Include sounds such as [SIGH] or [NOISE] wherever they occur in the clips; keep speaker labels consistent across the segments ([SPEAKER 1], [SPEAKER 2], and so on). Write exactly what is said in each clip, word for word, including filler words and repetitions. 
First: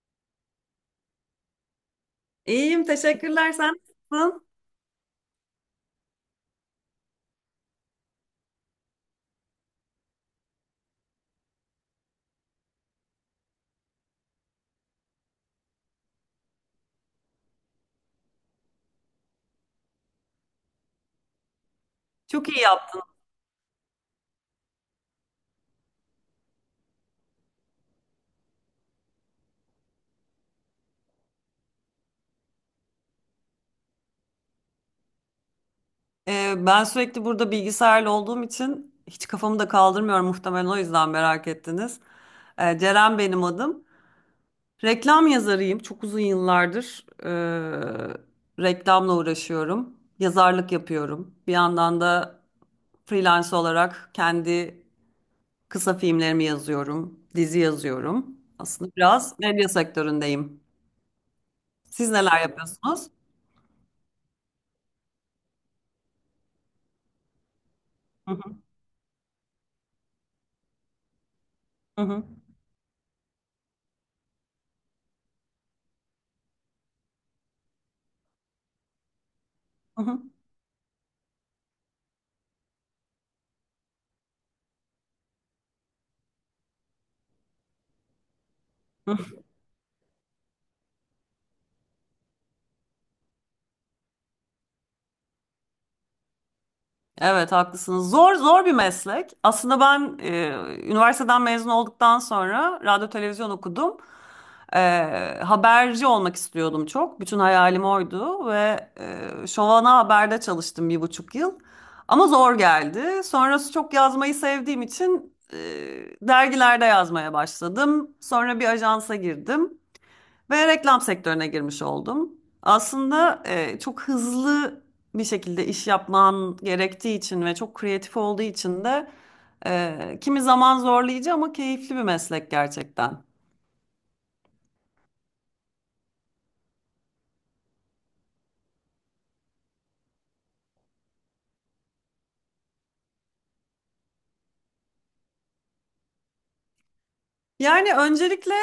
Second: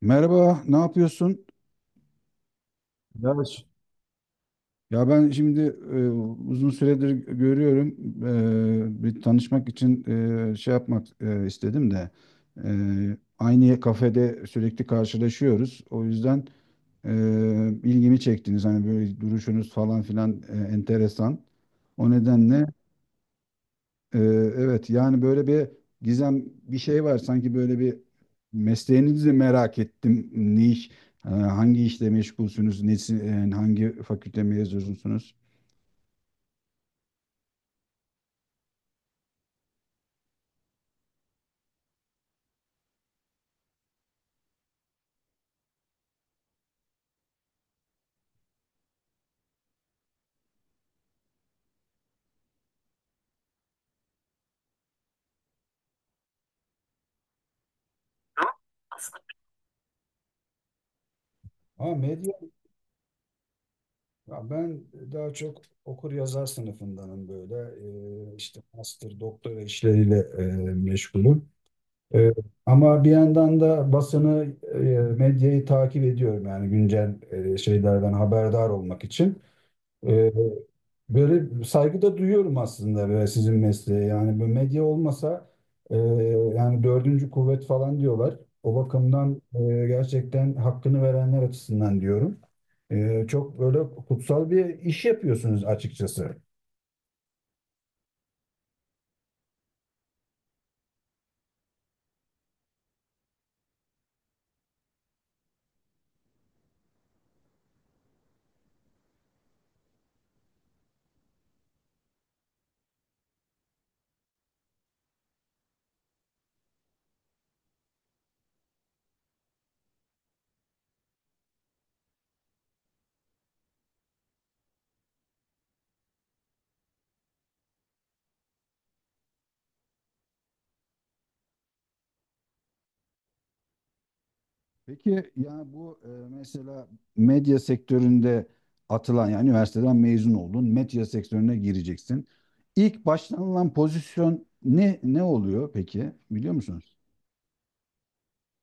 [SPEAKER 1] Merhaba, ne yapıyorsun?
[SPEAKER 2] İyiyim, teşekkürler.
[SPEAKER 1] Evet.
[SPEAKER 2] Sen nasılsın?
[SPEAKER 1] Ya ben şimdi e, uzun süredir görüyorum. E, bir tanışmak için e, şey yapmak e, istedim de e, aynı kafede sürekli karşılaşıyoruz. O yüzden e, ilgimi çektiniz. Hani böyle duruşunuz falan filan e, enteresan. O
[SPEAKER 2] Çok iyi
[SPEAKER 1] nedenle
[SPEAKER 2] yaptın.
[SPEAKER 1] Ee, evet yani böyle bir gizem bir şey var sanki böyle bir mesleğinizi merak ettim. Ne iş, e, hangi işle meşgulsünüz, nesi, e, hangi fakülte mezunusunuz?
[SPEAKER 2] Ee, ben sürekli burada bilgisayarla olduğum için hiç kafamı da kaldırmıyorum, muhtemelen o yüzden merak ettiniz. Ee, Ceren benim adım. Reklam yazarıyım. Çok uzun yıllardır e, reklamla uğraşıyorum. Yazarlık yapıyorum. Bir yandan da freelance olarak kendi kısa filmlerimi yazıyorum, dizi yazıyorum. Aslında biraz medya sektöründeyim.
[SPEAKER 1] Ama
[SPEAKER 2] Siz
[SPEAKER 1] medya,
[SPEAKER 2] neler yapıyorsunuz?
[SPEAKER 1] ya ben daha çok okur yazar sınıfındanım böyle.
[SPEAKER 2] Hı
[SPEAKER 1] Ee,
[SPEAKER 2] hı,
[SPEAKER 1] işte master, doktora işleriyle e, meşgulüm.
[SPEAKER 2] hı hı,
[SPEAKER 1] Ee, ama bir yandan da basını, e, medyayı takip ediyorum yani güncel e, şeylerden haberdar olmak için.
[SPEAKER 2] hı
[SPEAKER 1] Ee, böyle saygı da duyuyorum aslında böyle sizin mesleğe. Yani bu medya olmasa e, yani dördüncü kuvvet falan diyorlar. O
[SPEAKER 2] hı.
[SPEAKER 1] bakımdan e, gerçekten hakkını verenler açısından diyorum. E, çok böyle kutsal bir iş yapıyorsunuz açıkçası.
[SPEAKER 2] Evet, haklısınız. Zor, zor bir meslek. Aslında ben e, üniversiteden mezun olduktan sonra radyo televizyon okudum. E, Haberci olmak istiyordum çok. Bütün hayalim oydu ve e, Şovana Haber'de çalıştım bir buçuk yıl. Ama zor geldi. Sonrası çok yazmayı sevdiğim için e, dergilerde yazmaya başladım. Sonra bir ajansa girdim. Ve reklam sektörüne girmiş oldum. Aslında e, çok hızlı bir şekilde iş yapman gerektiği için ve çok kreatif olduğu için de e, kimi zaman zorlayıcı ama keyifli bir meslek gerçekten.
[SPEAKER 1] Peki yani bu e, mesela medya sektöründe atılan yani üniversiteden mezun oldun, medya sektörüne gireceksin. İlk başlanılan pozisyon ne ne oluyor peki biliyor musunuz?
[SPEAKER 2] Yani öncelikle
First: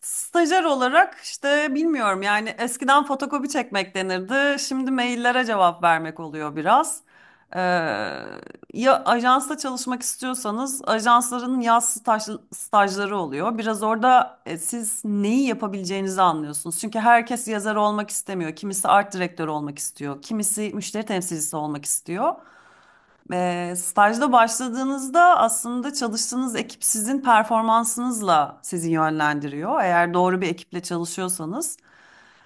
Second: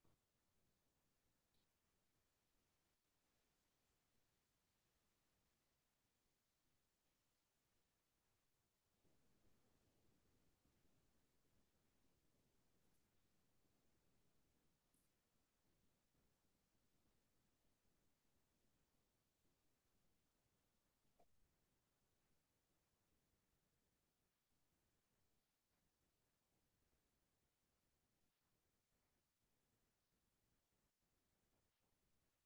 [SPEAKER 2] stajyer olarak, işte bilmiyorum, yani eskiden fotokopi çekmek denirdi. Şimdi maillere cevap vermek oluyor biraz. Ee, Ya ajansta çalışmak istiyorsanız ajansların yaz staj, stajları oluyor. Biraz orada e, siz neyi yapabileceğinizi anlıyorsunuz. Çünkü herkes yazar olmak istemiyor. Kimisi art direktör olmak istiyor. Kimisi müşteri temsilcisi olmak istiyor. Eee, stajda başladığınızda aslında çalıştığınız ekip sizin performansınızla sizi yönlendiriyor, eğer doğru bir ekiple çalışıyorsanız.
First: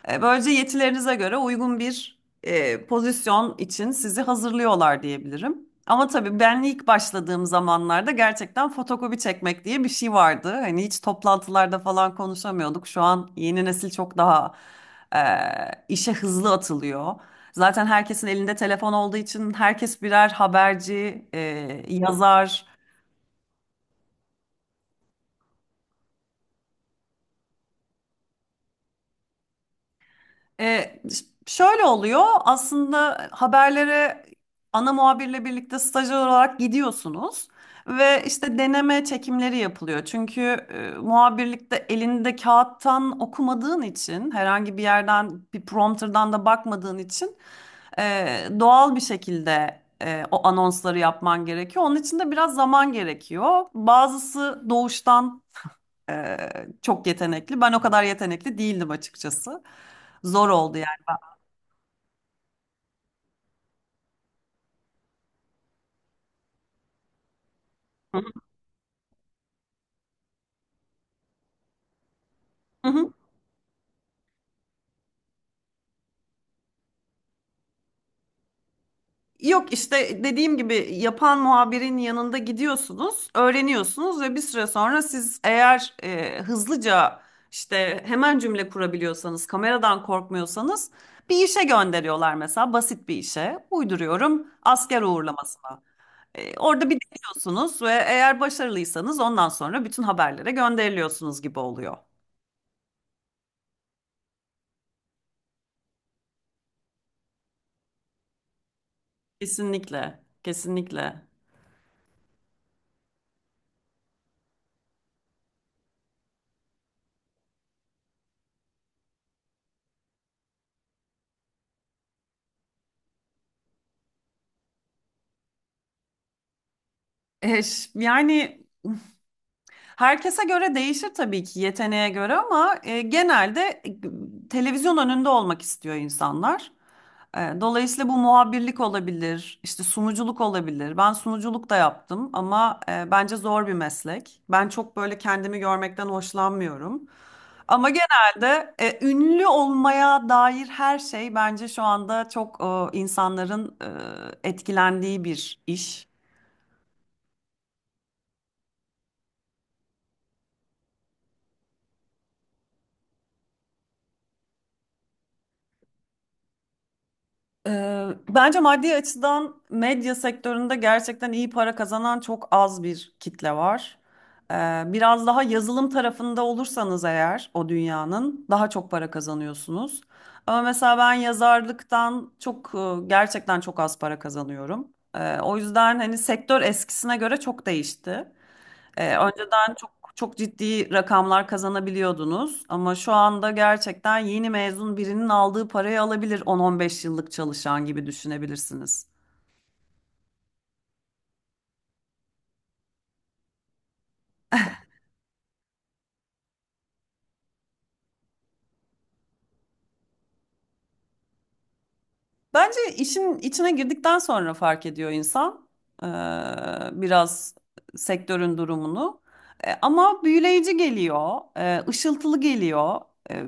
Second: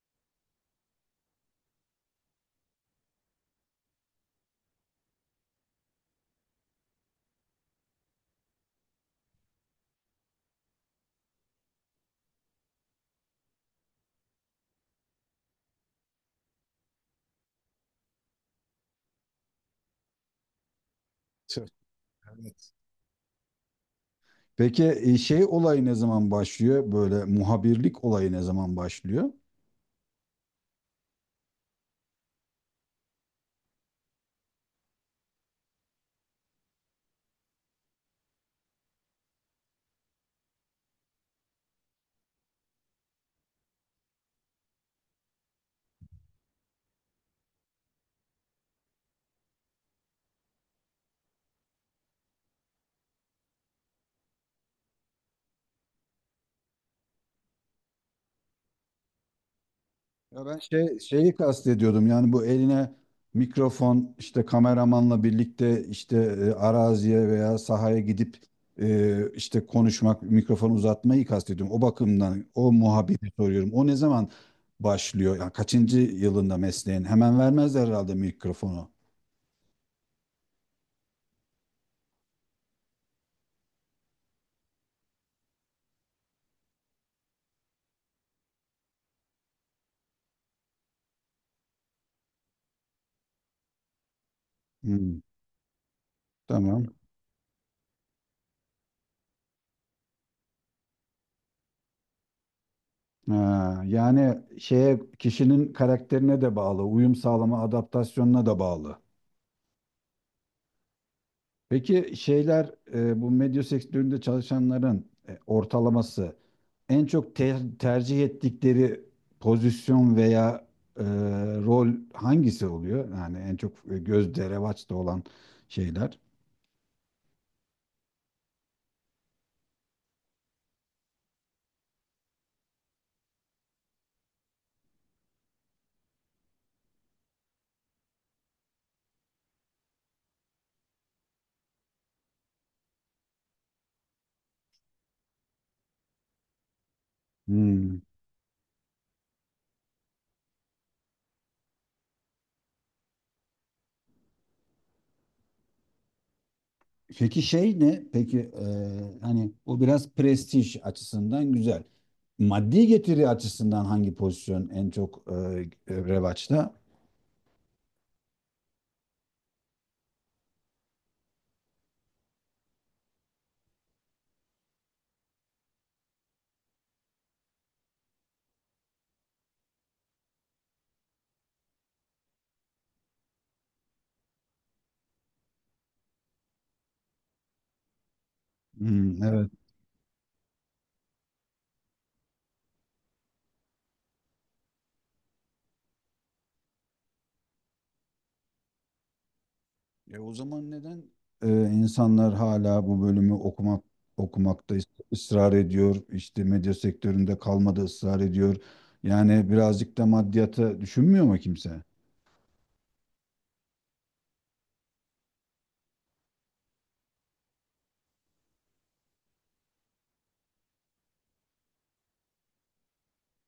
[SPEAKER 2] E, Böylece yetilerinize göre uygun bir e, pozisyon için sizi hazırlıyorlar diyebilirim. Ama tabii ben ilk başladığım zamanlarda gerçekten fotokopi çekmek diye bir şey vardı. Hani hiç toplantılarda falan konuşamıyorduk. Şu an yeni nesil çok daha e, işe hızlı atılıyor. Zaten herkesin elinde telefon olduğu için herkes birer haberci, e,
[SPEAKER 1] Tüh.
[SPEAKER 2] yazar.
[SPEAKER 1] Evet. Peki e, şey olayı ne zaman başlıyor? Böyle muhabirlik olayı ne zaman başlıyor?
[SPEAKER 2] E, ş- şöyle oluyor aslında, haberlere ana muhabirle birlikte stajyer olarak gidiyorsunuz ve işte deneme çekimleri yapılıyor. Çünkü e, muhabirlikte elinde kağıttan okumadığın için, herhangi bir yerden bir prompterdan da bakmadığın için e, doğal bir şekilde e, o anonsları yapman gerekiyor. Onun için de biraz zaman gerekiyor. Bazısı doğuştan e, çok yetenekli. Ben o kadar yetenekli değildim açıkçası.
[SPEAKER 1] Ya
[SPEAKER 2] Zor
[SPEAKER 1] ben
[SPEAKER 2] oldu.
[SPEAKER 1] şey şeyi kastediyordum yani bu eline mikrofon işte kameramanla birlikte işte e, araziye veya sahaya
[SPEAKER 2] Hı
[SPEAKER 1] gidip e, işte konuşmak, mikrofonu uzatmayı kastediyorum. O bakımdan o
[SPEAKER 2] hı. Hı.
[SPEAKER 1] muhabbeti soruyorum. O ne zaman başlıyor? Yani kaçıncı yılında mesleğin? Hemen vermezler herhalde mikrofonu.
[SPEAKER 2] Yok, işte dediğim gibi yapan muhabirin yanında gidiyorsunuz, öğreniyorsunuz ve bir süre sonra siz eğer e, hızlıca, işte hemen cümle kurabiliyorsanız, kameradan korkmuyorsanız, bir işe gönderiyorlar, mesela basit bir işe. Uyduruyorum, asker
[SPEAKER 1] Hmm,
[SPEAKER 2] uğurlamasına. E,
[SPEAKER 1] tamam.
[SPEAKER 2] orada bir deniyorsunuz ve eğer başarılıysanız ondan sonra bütün haberlere gönderiliyorsunuz gibi oluyor.
[SPEAKER 1] Ha, yani şeye kişinin karakterine de bağlı, uyum sağlama, adaptasyonuna da bağlı.
[SPEAKER 2] Kesinlikle, kesinlikle.
[SPEAKER 1] Peki şeyler e, bu medya sektöründe çalışanların e, ortalaması en çok ter- tercih ettikleri pozisyon veya e, rol hangisi oluyor? Yani en çok e, gözde revaçta olan şeyler.
[SPEAKER 2] E, ş- yani herkese göre değişir tabii ki, yeteneğe göre, ama e, genelde e, televizyon önünde olmak istiyor insanlar. E, dolayısıyla bu muhabirlik olabilir, işte sunuculuk olabilir. Ben sunuculuk da yaptım ama e, bence zor bir meslek. Ben çok böyle kendimi görmekten hoşlanmıyorum. Ama
[SPEAKER 1] Hmm.
[SPEAKER 2] genelde e, ünlü olmaya dair her şey bence şu anda çok e, insanların e, etkilendiği bir iş.
[SPEAKER 1] Peki şey ne? Peki e, hani o biraz prestij açısından güzel. Maddi getiri açısından hangi pozisyon en çok e, revaçta?
[SPEAKER 2] Ee, bence maddi açıdan medya sektöründe gerçekten iyi para kazanan çok az bir kitle var. Ee, biraz daha yazılım tarafında olursanız eğer, o dünyanın daha çok para kazanıyorsunuz. Ama mesela ben yazarlıktan çok e, gerçekten çok az para kazanıyorum. Ee, o yüzden hani sektör eskisine göre çok değişti. Ee,
[SPEAKER 1] Hmm, evet.
[SPEAKER 2] önceden çok çok ciddi rakamlar kazanabiliyordunuz ama şu anda gerçekten yeni mezun birinin aldığı parayı alabilir on on beş yıllık çalışan gibi düşünebilirsiniz.
[SPEAKER 1] E, o zaman neden e, insanlar hala bu bölümü okumak okumakta is- ısrar ediyor? İşte medya sektöründe kalmada ısrar ediyor. Yani birazcık da maddiyata düşünmüyor mu kimse?
[SPEAKER 2] Bence işin içine girdikten sonra fark ediyor insan eee, biraz sektörün durumunu. E, ama büyüleyici geliyor, e, ışıltılı geliyor. E,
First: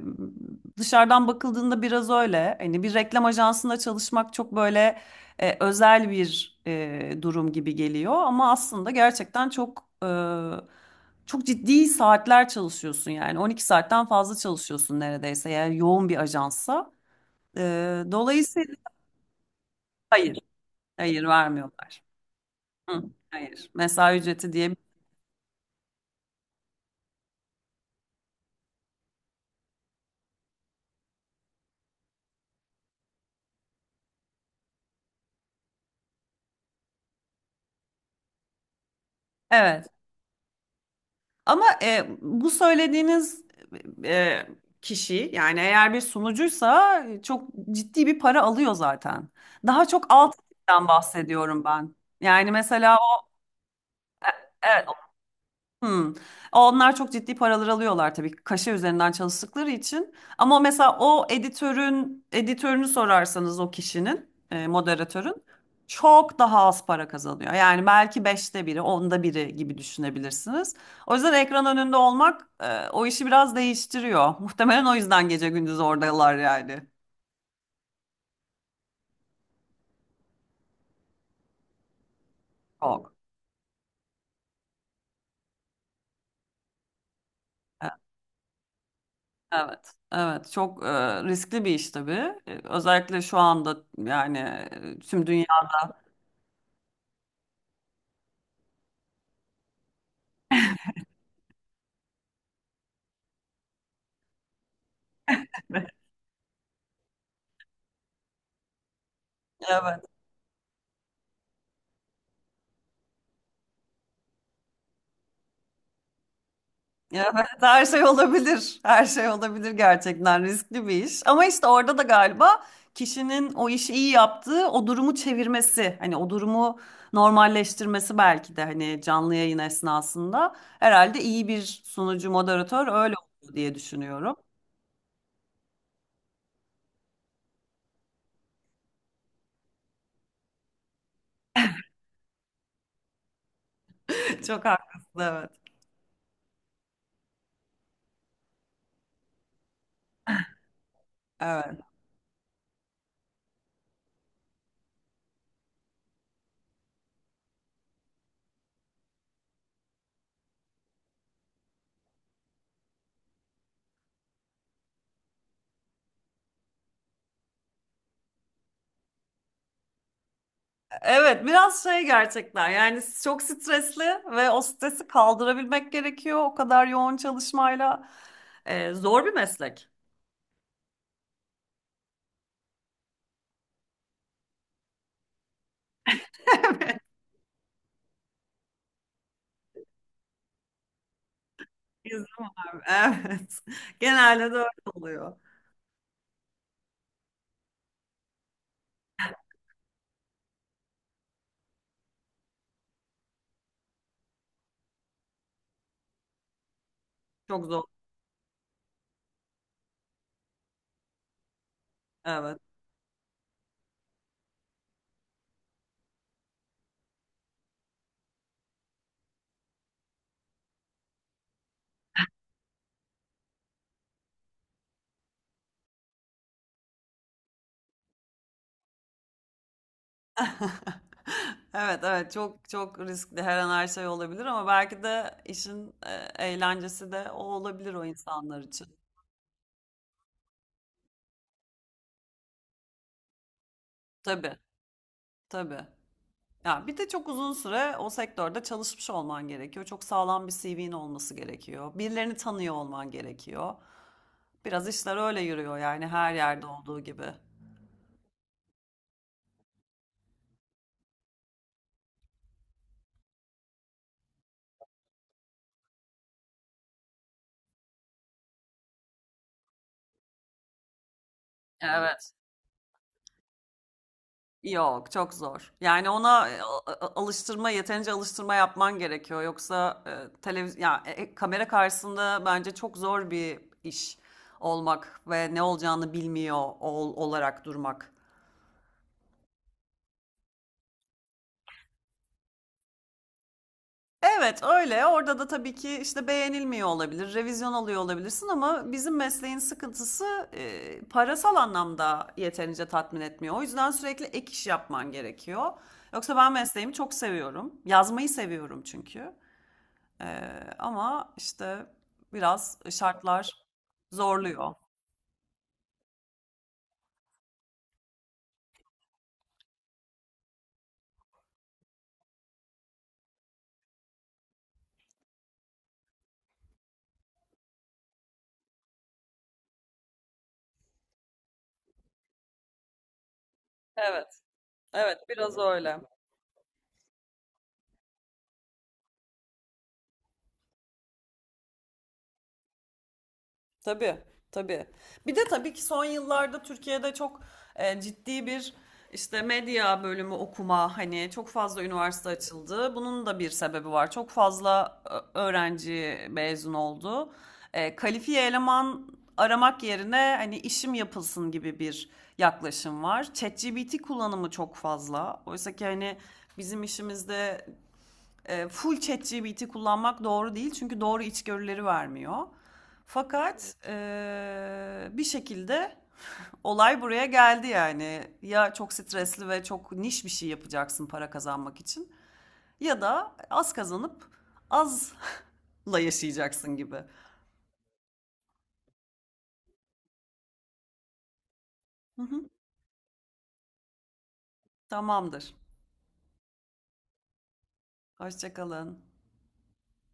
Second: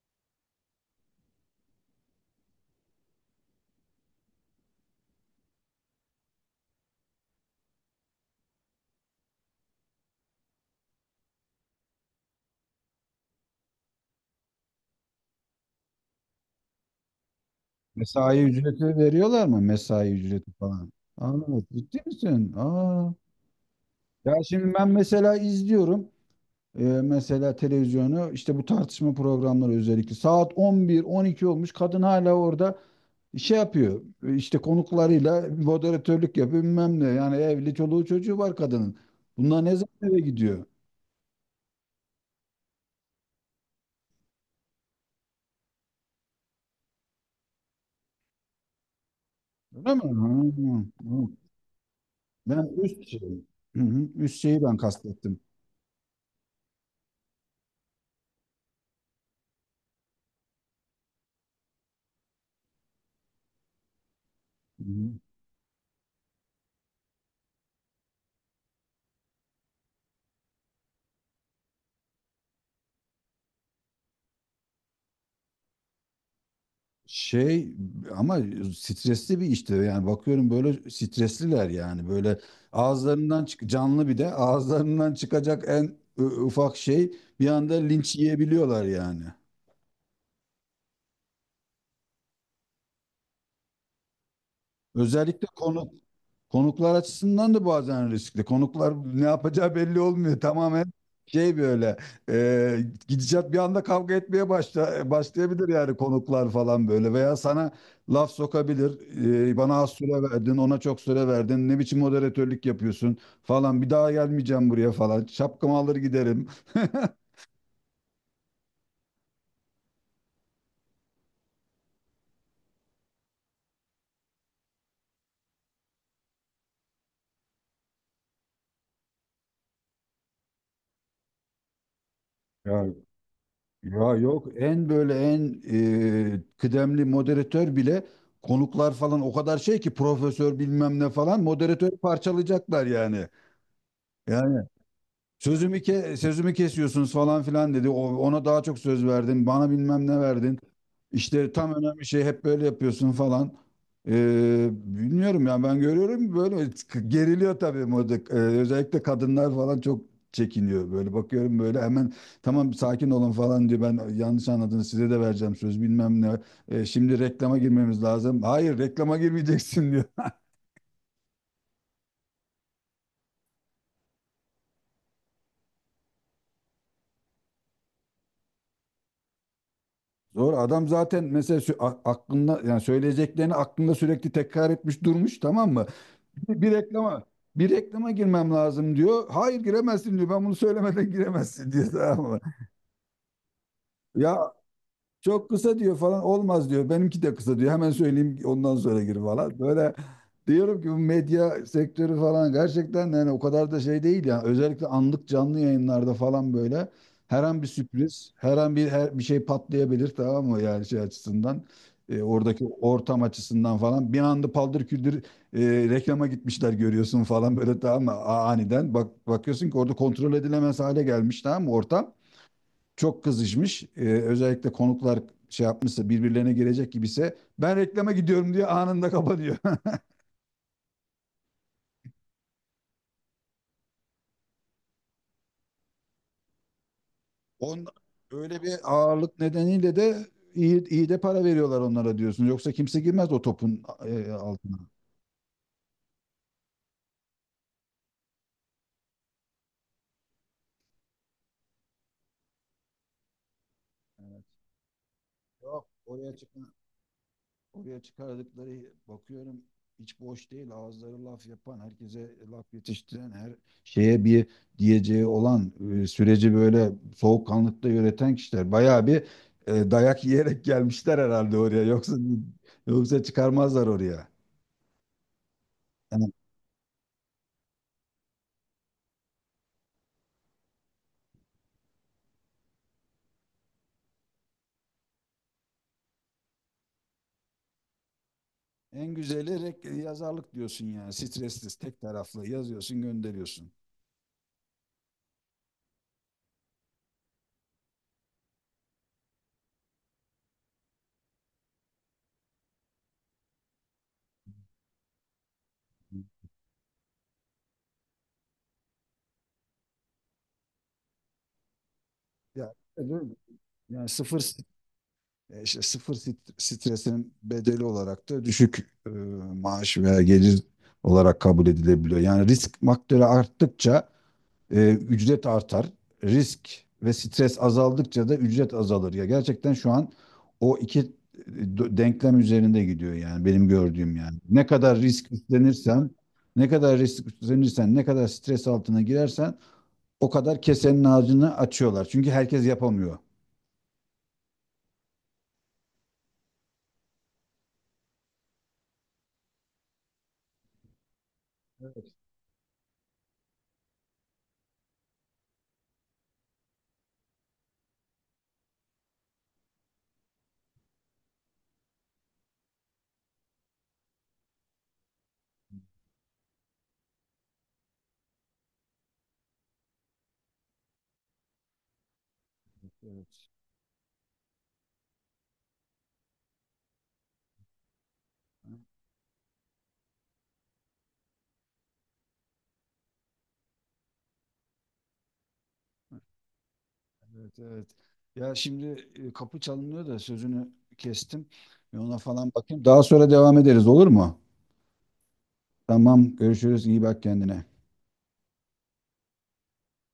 [SPEAKER 2] Dışarıdan bakıldığında biraz öyle. Hani bir reklam ajansında çalışmak çok böyle e, özel bir e, durum gibi geliyor. Ama aslında gerçekten çok e, çok ciddi saatler çalışıyorsun, yani on iki saatten fazla çalışıyorsun neredeyse, eğer yoğun bir ajansa. E,
[SPEAKER 1] Mesai
[SPEAKER 2] Dolayısıyla
[SPEAKER 1] ücreti veriyorlar mı? Mesai
[SPEAKER 2] hayır.
[SPEAKER 1] ücreti falan.
[SPEAKER 2] Hayır
[SPEAKER 1] Anladım. Ciddi
[SPEAKER 2] vermiyorlar.
[SPEAKER 1] misin?
[SPEAKER 2] Hı,
[SPEAKER 1] Aa.
[SPEAKER 2] hayır. Mesai
[SPEAKER 1] Ya
[SPEAKER 2] ücreti
[SPEAKER 1] şimdi
[SPEAKER 2] diye.
[SPEAKER 1] ben mesela izliyorum. e, mesela televizyonu işte bu tartışma programları özellikle saat on bir on iki olmuş kadın hala orada şey yapıyor işte konuklarıyla moderatörlük yapıyor bilmem ne yani evli çoluğu çocuğu var kadının. Bunlar ne
[SPEAKER 2] Evet.
[SPEAKER 1] zaman eve gidiyor?
[SPEAKER 2] Ama e, bu söylediğiniz e, kişi, yani eğer bir sunucuysa e, çok ciddi bir para alıyor zaten. Daha
[SPEAKER 1] Öyle
[SPEAKER 2] çok alt
[SPEAKER 1] mi? Ha,
[SPEAKER 2] tipten
[SPEAKER 1] ha.
[SPEAKER 2] bahsediyorum ben. Yani
[SPEAKER 1] Ben
[SPEAKER 2] mesela
[SPEAKER 1] üst
[SPEAKER 2] o,
[SPEAKER 1] şey, hı hı, üst şeyi ben
[SPEAKER 2] evet.
[SPEAKER 1] kastettim.
[SPEAKER 2] Hmm. Onlar çok ciddi paralar alıyorlar tabii, kaşe üzerinden çalıştıkları için. Ama mesela o editörün editörünü sorarsanız, o kişinin e,
[SPEAKER 1] Hı hı.
[SPEAKER 2] moderatörün çok daha az para kazanıyor. Yani belki beşte biri, onda biri gibi düşünebilirsiniz. O yüzden ekran önünde olmak e, o işi biraz değiştiriyor. [LAUGHS] Muhtemelen o yüzden gece gündüz oradalar yani.
[SPEAKER 1] Şey ama stresli bir işte yani bakıyorum böyle stresliler yani böyle
[SPEAKER 2] Çok.
[SPEAKER 1] ağızlarından çık canlı bir de ağızlarından çıkacak en ı, ufak şey bir anda
[SPEAKER 2] E,
[SPEAKER 1] linç yiyebiliyorlar yani.
[SPEAKER 2] Evet, evet, çok e, riskli bir iş tabii. E, Özellikle şu anda yani e, tüm dünya.
[SPEAKER 1] Özellikle konu Konuklar açısından da bazen riskli. Konuklar ne yapacağı belli olmuyor. Tamamen şey böyle e, gidişat bir anda kavga etmeye başla, başlayabilir yani
[SPEAKER 2] [LAUGHS]
[SPEAKER 1] konuklar falan böyle veya sana laf sokabilir. E, bana az
[SPEAKER 2] Evet.
[SPEAKER 1] süre verdin, ona çok süre verdin. Ne biçim moderatörlük yapıyorsun falan. Bir daha gelmeyeceğim buraya falan. Şapkamı alır giderim. [LAUGHS]
[SPEAKER 2] Ya evet, her şey olabilir. Her şey olabilir, gerçekten riskli bir iş. Ama işte orada da galiba kişinin o işi iyi yaptığı, o durumu çevirmesi, hani o durumu normalleştirmesi, belki de hani canlı yayın esnasında, herhalde iyi bir sunucu, moderatör
[SPEAKER 1] Ya
[SPEAKER 2] öyle oldu diye
[SPEAKER 1] Ya
[SPEAKER 2] düşünüyorum.
[SPEAKER 1] yok en böyle en e, kıdemli moderatör bile konuklar falan o kadar şey ki profesör bilmem ne falan moderatörü parçalayacaklar yani.
[SPEAKER 2] [LAUGHS]
[SPEAKER 1] Yani
[SPEAKER 2] Çok haklısın, evet.
[SPEAKER 1] Sözümü ke sözümü kesiyorsunuz falan filan dedi. O, ona daha çok söz verdin. Bana bilmem ne verdin. İşte tam
[SPEAKER 2] Evet.
[SPEAKER 1] önemli şey hep böyle yapıyorsun falan. Ee, bilmiyorum ya ben görüyorum böyle geriliyor tabii moda. Ee, özellikle kadınlar falan çok çekiniyor böyle bakıyorum böyle hemen tamam sakin olun falan diyor ben yanlış anladınız size de vereceğim söz bilmem ne. Ee, şimdi reklama girmemiz lazım hayır reklama girmeyeceksin diyor [LAUGHS]
[SPEAKER 2] Evet, biraz şey, gerçekten yani çok stresli ve o stresi kaldırabilmek gerekiyor, o kadar yoğun çalışmayla. Ee, zor bir meslek.
[SPEAKER 1] Zor adam zaten mesela sü- a- aklında yani söyleyeceklerini aklında sürekli tekrar etmiş durmuş tamam mı? Bir, bir
[SPEAKER 2] [LAUGHS]
[SPEAKER 1] reklama bir reklama girmem lazım diyor. Hayır giremezsin diyor. Ben bunu söylemeden giremezsin diyor [LAUGHS] tamam
[SPEAKER 2] Bizim
[SPEAKER 1] mı?
[SPEAKER 2] var. Evet. [LAUGHS]
[SPEAKER 1] Ya
[SPEAKER 2] Genelde de öyle oluyor.
[SPEAKER 1] çok kısa diyor falan olmaz diyor. Benimki de kısa diyor. Hemen söyleyeyim ondan sonra gir falan. Böyle diyorum ki bu medya sektörü falan gerçekten yani o kadar da şey değil ya. Özellikle anlık canlı yayınlarda falan böyle her an
[SPEAKER 2] Çok
[SPEAKER 1] bir
[SPEAKER 2] zor.
[SPEAKER 1] sürpriz, her an bir her, bir şey patlayabilir tamam mı yani şey açısından. e,
[SPEAKER 2] Evet.
[SPEAKER 1] oradaki ortam açısından falan bir anda paldır küldür e, reklama gitmişler görüyorsun falan böyle tamam mı. A- aniden bak bakıyorsun ki orada kontrol edilemez hale gelmiş tamam mı ortam çok kızışmış. Ee, özellikle konuklar şey yapmışsa birbirlerine gelecek gibiyse ben reklama gidiyorum diye anında kapanıyor.
[SPEAKER 2] [LAUGHS] Evet, evet, çok çok riskli, her an her şey olabilir, ama belki de işin e, eğlencesi de o
[SPEAKER 1] [LAUGHS] On,
[SPEAKER 2] olabilir o insanlar
[SPEAKER 1] öyle bir
[SPEAKER 2] için.
[SPEAKER 1] ağırlık nedeniyle de iyi, iyi de para veriyorlar onlara diyorsun. Yoksa kimse girmez o topun e,
[SPEAKER 2] Tabii,
[SPEAKER 1] altına.
[SPEAKER 2] tabii. Ya bir de çok uzun süre o sektörde çalışmış olman gerekiyor. Çok sağlam bir C V'nin olması gerekiyor. Birilerini tanıyor olman gerekiyor.
[SPEAKER 1] Evet.
[SPEAKER 2] Biraz işler öyle yürüyor
[SPEAKER 1] Yok
[SPEAKER 2] yani, her
[SPEAKER 1] oraya
[SPEAKER 2] yerde
[SPEAKER 1] çıkma.
[SPEAKER 2] olduğu gibi.
[SPEAKER 1] Oraya çıkardıkları bakıyorum hiç boş değil. Ağızları laf yapan, herkese laf yetiştiren, her şeye bir diyeceği olan, e, süreci böyle soğukkanlıkta yöneten kişiler. Bayağı bir e, dayak yiyerek gelmişler herhalde oraya. Yoksa
[SPEAKER 2] Evet.
[SPEAKER 1] yoksa çıkarmazlar oraya.
[SPEAKER 2] Yok, çok zor. Yani
[SPEAKER 1] Yani
[SPEAKER 2] ona e, a- a- alıştırma, yeterince alıştırma yapman gerekiyor. Yoksa e, televiz ya e, e, kamera karşısında bence çok zor bir iş olmak ve ne olacağını bilmiyor ol olarak durmak.
[SPEAKER 1] en güzeli rek- yazarlık diyorsun yani. Stressiz, tek taraflı yazıyorsun, gönderiyorsun.
[SPEAKER 2] Evet, öyle. Orada da tabii ki işte beğenilmiyor olabilir, revizyon alıyor olabilirsin, ama bizim mesleğin sıkıntısı e, parasal anlamda yeterince tatmin etmiyor. O yüzden sürekli ek iş yapman gerekiyor. Yoksa ben mesleğimi çok seviyorum. Yazmayı seviyorum çünkü. Eee, ama işte
[SPEAKER 1] Ya,
[SPEAKER 2] biraz
[SPEAKER 1] öyle mi?
[SPEAKER 2] şartlar
[SPEAKER 1] Yani sıfır.
[SPEAKER 2] zorluyor.
[SPEAKER 1] E, işte sıfır sit- stresinin bedeli olarak da düşük e, maaş veya gelir olarak kabul edilebiliyor. Yani risk faktörü arttıkça e, ücret artar. Risk ve stres azaldıkça da ücret azalır. Ya gerçekten şu an o iki e, d- denklem üzerinde gidiyor yani benim gördüğüm yani.
[SPEAKER 2] Evet,
[SPEAKER 1] Ne kadar
[SPEAKER 2] evet,
[SPEAKER 1] risk
[SPEAKER 2] biraz öyle.
[SPEAKER 1] üstlenirsen, ne kadar risk üstlenirsen, ne kadar stres altına girersen o kadar kesenin ağzını açıyorlar. Çünkü herkes yapamıyor.
[SPEAKER 2] Tabii, tabii. Bir de tabii ki son yıllarda Türkiye'de çok e, ciddi bir işte medya bölümü okuma, hani çok fazla
[SPEAKER 1] Evet,
[SPEAKER 2] üniversite açıldı. Bunun da bir sebebi var. Çok fazla ö- öğrenci mezun oldu. E, kalifiye eleman aramak yerine, hani işim yapılsın gibi bir yaklaşım var. ChatGPT kullanımı çok fazla. Oysa ki hani bizim işimizde e, full ChatGPT kullanmak doğru değil, çünkü doğru içgörüleri vermiyor.
[SPEAKER 1] evet.
[SPEAKER 2] Fakat e, bir şekilde olay buraya geldi yani. Ya çok stresli ve çok niş bir şey yapacaksın para kazanmak için, ya da az kazanıp azla [LAUGHS] yaşayacaksın gibi.
[SPEAKER 1] Evet, evet. Ya şimdi e, kapı çalınıyor da sözünü kestim. Bir ona
[SPEAKER 2] Hı hı,
[SPEAKER 1] falan bakayım. Daha sonra devam ederiz olur mu?
[SPEAKER 2] tamamdır.
[SPEAKER 1] Tamam, görüşürüz. İyi bak kendine.
[SPEAKER 2] Hoşça kalın.